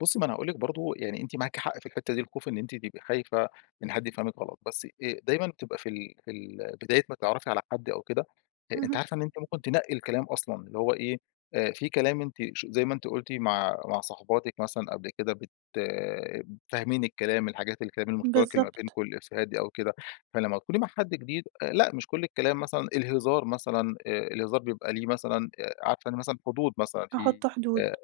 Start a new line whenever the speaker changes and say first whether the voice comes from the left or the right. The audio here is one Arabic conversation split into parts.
left: بُصي، ما أنا هأقول لِك برضه يعني أنتِ معاكِ حق في الحتَّة دي، الخوف إن أنتِ تبقى خايفة إن حد يفهمِك غلط، بس آآ دايمًا تبقى في ال في ال بداية ما تتعرفي على حد أو كده، أ أنتِ
right: اهم.
left: عارفة إن أنتِ ممكن تنقِّي الكلام أصلًا، اللي هو إيه، آآ في كلام أنت ش زي ما أنتِ قلتِ مع مع صحباتك مثلًا قبل كده بت آآ، فاهمين الكلام الحاجات الكلام المشترك اللي ما
right: بالضبط.
left: بينكم الإفيهات دي أو كده، فلما تكوني مع حد جديد لأ، مش كل الكلام مثلًا الهزار مثلًا الهزار بيبقى ليه مثلًا آآ عارفة يعني مثلًا حدود مثلًا في
right: أحط حدود.
left: آآ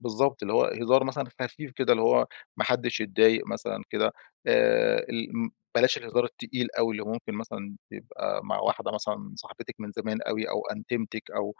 left: بالضبط اللي هو هزار مثلًا خفيف كده اللي هو ما حدش يتضايق مثلًا كده آآ، ال ام بلاش الهزار التقيل أوي اللي ممكن مثلًا يبقى مع واحدة مثلًا صاحبتك من زمان أوي أو أنتيمتك أو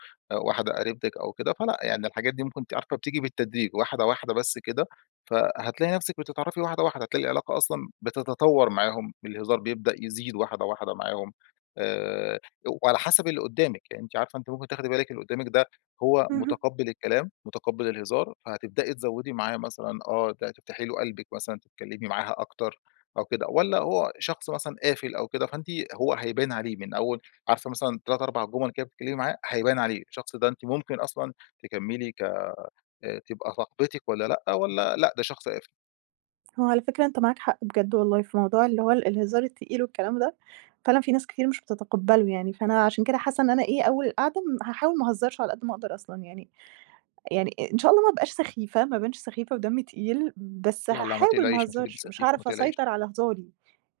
left: واحدة قريبتك أو كده، فلأ يعني الحاجات دي ممكن أنتِ عارفة بتيجي بالتدريج واحدة واحدة بس كده، فهتلاقي نفسك بتتعرفي واحدة واحدة هتلاقي العلاقة أصلًا بتتطور معاهم، الهزار بيبدأ يزيد واحدة واحدة معاهم آآ، وعلى حسب اللي قدّامك يعني أنتِ عارفة أنتِ ممكن تاخدي بالك اللي قدّامك ده هو
right: اهم.
left: متقبِّل الكلام، متقبِّل الهزار، فهتبدئي تزوِّدي معاه مثلًا، آه أنتِ هتفتحي له قلبك مثلًا، تتكلِّمي معاها أكتر أو كده، والَّا هو شخص مثلًا قافل أو كده، فأنتِ هو هيبان عليه من أوِّل عارفة مثلًا 3، 4 جُمل بتتكلمي معاه هيبان عليه، الشخص ده أنتِ ممكن أصلًا تكمّلي ك آآ تبقى صاحبتِك والَّا لأ، والَّا لأ، ده شخص قافل.
right: هو على فكرة أنت معاك حق بجد والله في موضوع اللي هو الهزار التقيل والكلام ده فعلًا في ناس كتير مش بتتقبّله يعني، فأنا عشان كده حاسَّة إن أنا إيه أوِّل القعدة ام هاحاول ما اهزرش على قد ما أقدر أصلًا يعني يعني إن شاء الله ما ابقاش سخيفة ما ابانش سخيفة ودمي تقيل، بس
left: لا لا، ما
right: هاحاول ما
left: تقلقيش، مش هتبقي
right: اهزرش مش
left: سخيفة، ما
right: هاعرف
left: تقلقيش.
right: اسيطر على هزاري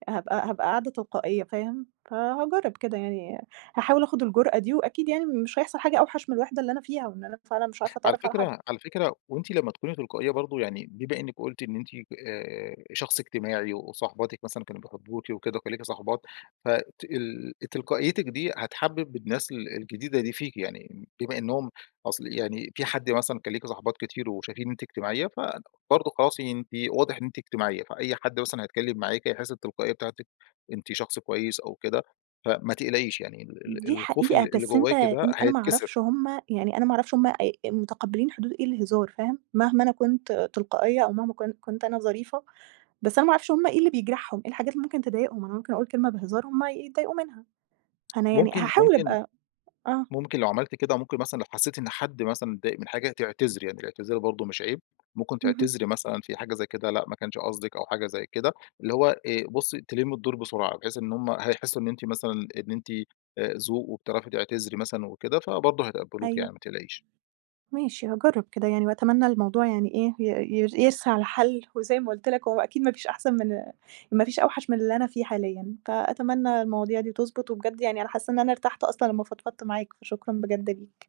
right: هابقى هابقى قاعدة تلقائية فاهم، فهاجرب كده يعني، هاحاول آخد الجرأة دي، وأكيد يعني مش هيحصل حاجة أوحش من الوحدة اللي أنا فيها، وإن أنا فعلًا مش عارفة
left: على
right: أتعرّف على حد.
left: فكرة على فكرة وأنتِ لمَّا تكوني تلقائية برضه يعني بما إنِّك قلتِ إن أنتِ آآ، شخص اجتماعي وصاحباتك مثلًا كانوا بيحبوكِي وكده، وكان ليكِ صاحبات، ف تال تلقائيتك دي، هتحبّب الناس ال الجديدة دي فيكِ، يعني بما إنِّهم أصل يعني في حد مثلًا كان ليكِ صاحبات كتير وشايفين ان أنتِ اجتماعيَّة فبرضه خلاص أنتِ واضح إن أنتِ اجتماعيّة، فأي حد مثلًا هيتكلم معاكِ هيحس بالتلقائية بتاعتك، أنتِ شخص كويس أو كده فما تقلقيش، يعني ال
right: دي
left: ال الخوف اللي
right: حقيقة،
left: اللي
right: بس أنت
left: جوّاكِ ده
right: أنا ما
left: هيتكسر.
right: أعرفش هم يعني أنا ما أعرفش هم آآ آآ متقبلين حدود إيه الهزار فاهم، مهما أنا كنت تلقائية أو مهما كن كنت أنا ظريفة بس أنا ما أعرفش هم إيه اللي بيجرحهم، إيه الحاجات اللي ممكن تضايقهم، أنا ممكن أقول كلمة بهزار همّ ي يتضايقوا منها، أنا يعني
left: ممكن
right: هاحاول
left: ممكن
right: أبقى آه.
left: ممكن لو عملتِ كده ممكن مثلًا لو حسّيتِ إن حد مثلًا اتضايق من حاجة تعتذري، يعني الاعتذار برضه مش عيب، ممكن
right: اهم.
left: تعتذري مثلًا في حاجة زي كده لأ ما كانش قصدِك أو حاجة زي كده، اللي هو آآ، بُصي تلمّي الدور بسرعة بحيث إن هم هيحسوا إن أنتِ مثلًا إن أنتِ آآ ذوق، وبتعرفي تعتذري مثلًا وكده فبرضه هيتقبلوكي
right: أيوه.
left: يعني ما تقلقيش.
right: ماشي هاجرَّب كده يعني، وأتمنى الموضوع يعني إيه ي ي يرسى على حل، وزي ما قلت لك هو أكيد ما فيش أحسن من ما فيش أوحش من اللي أنا فيه حاليًا، فأتمنى المواضيع دي تضبط وبجد يعني أنا حاسَّة إن أنا ارتحت أصلًا لمَّا فضفضت معاك، فشكرًا بجد ليك.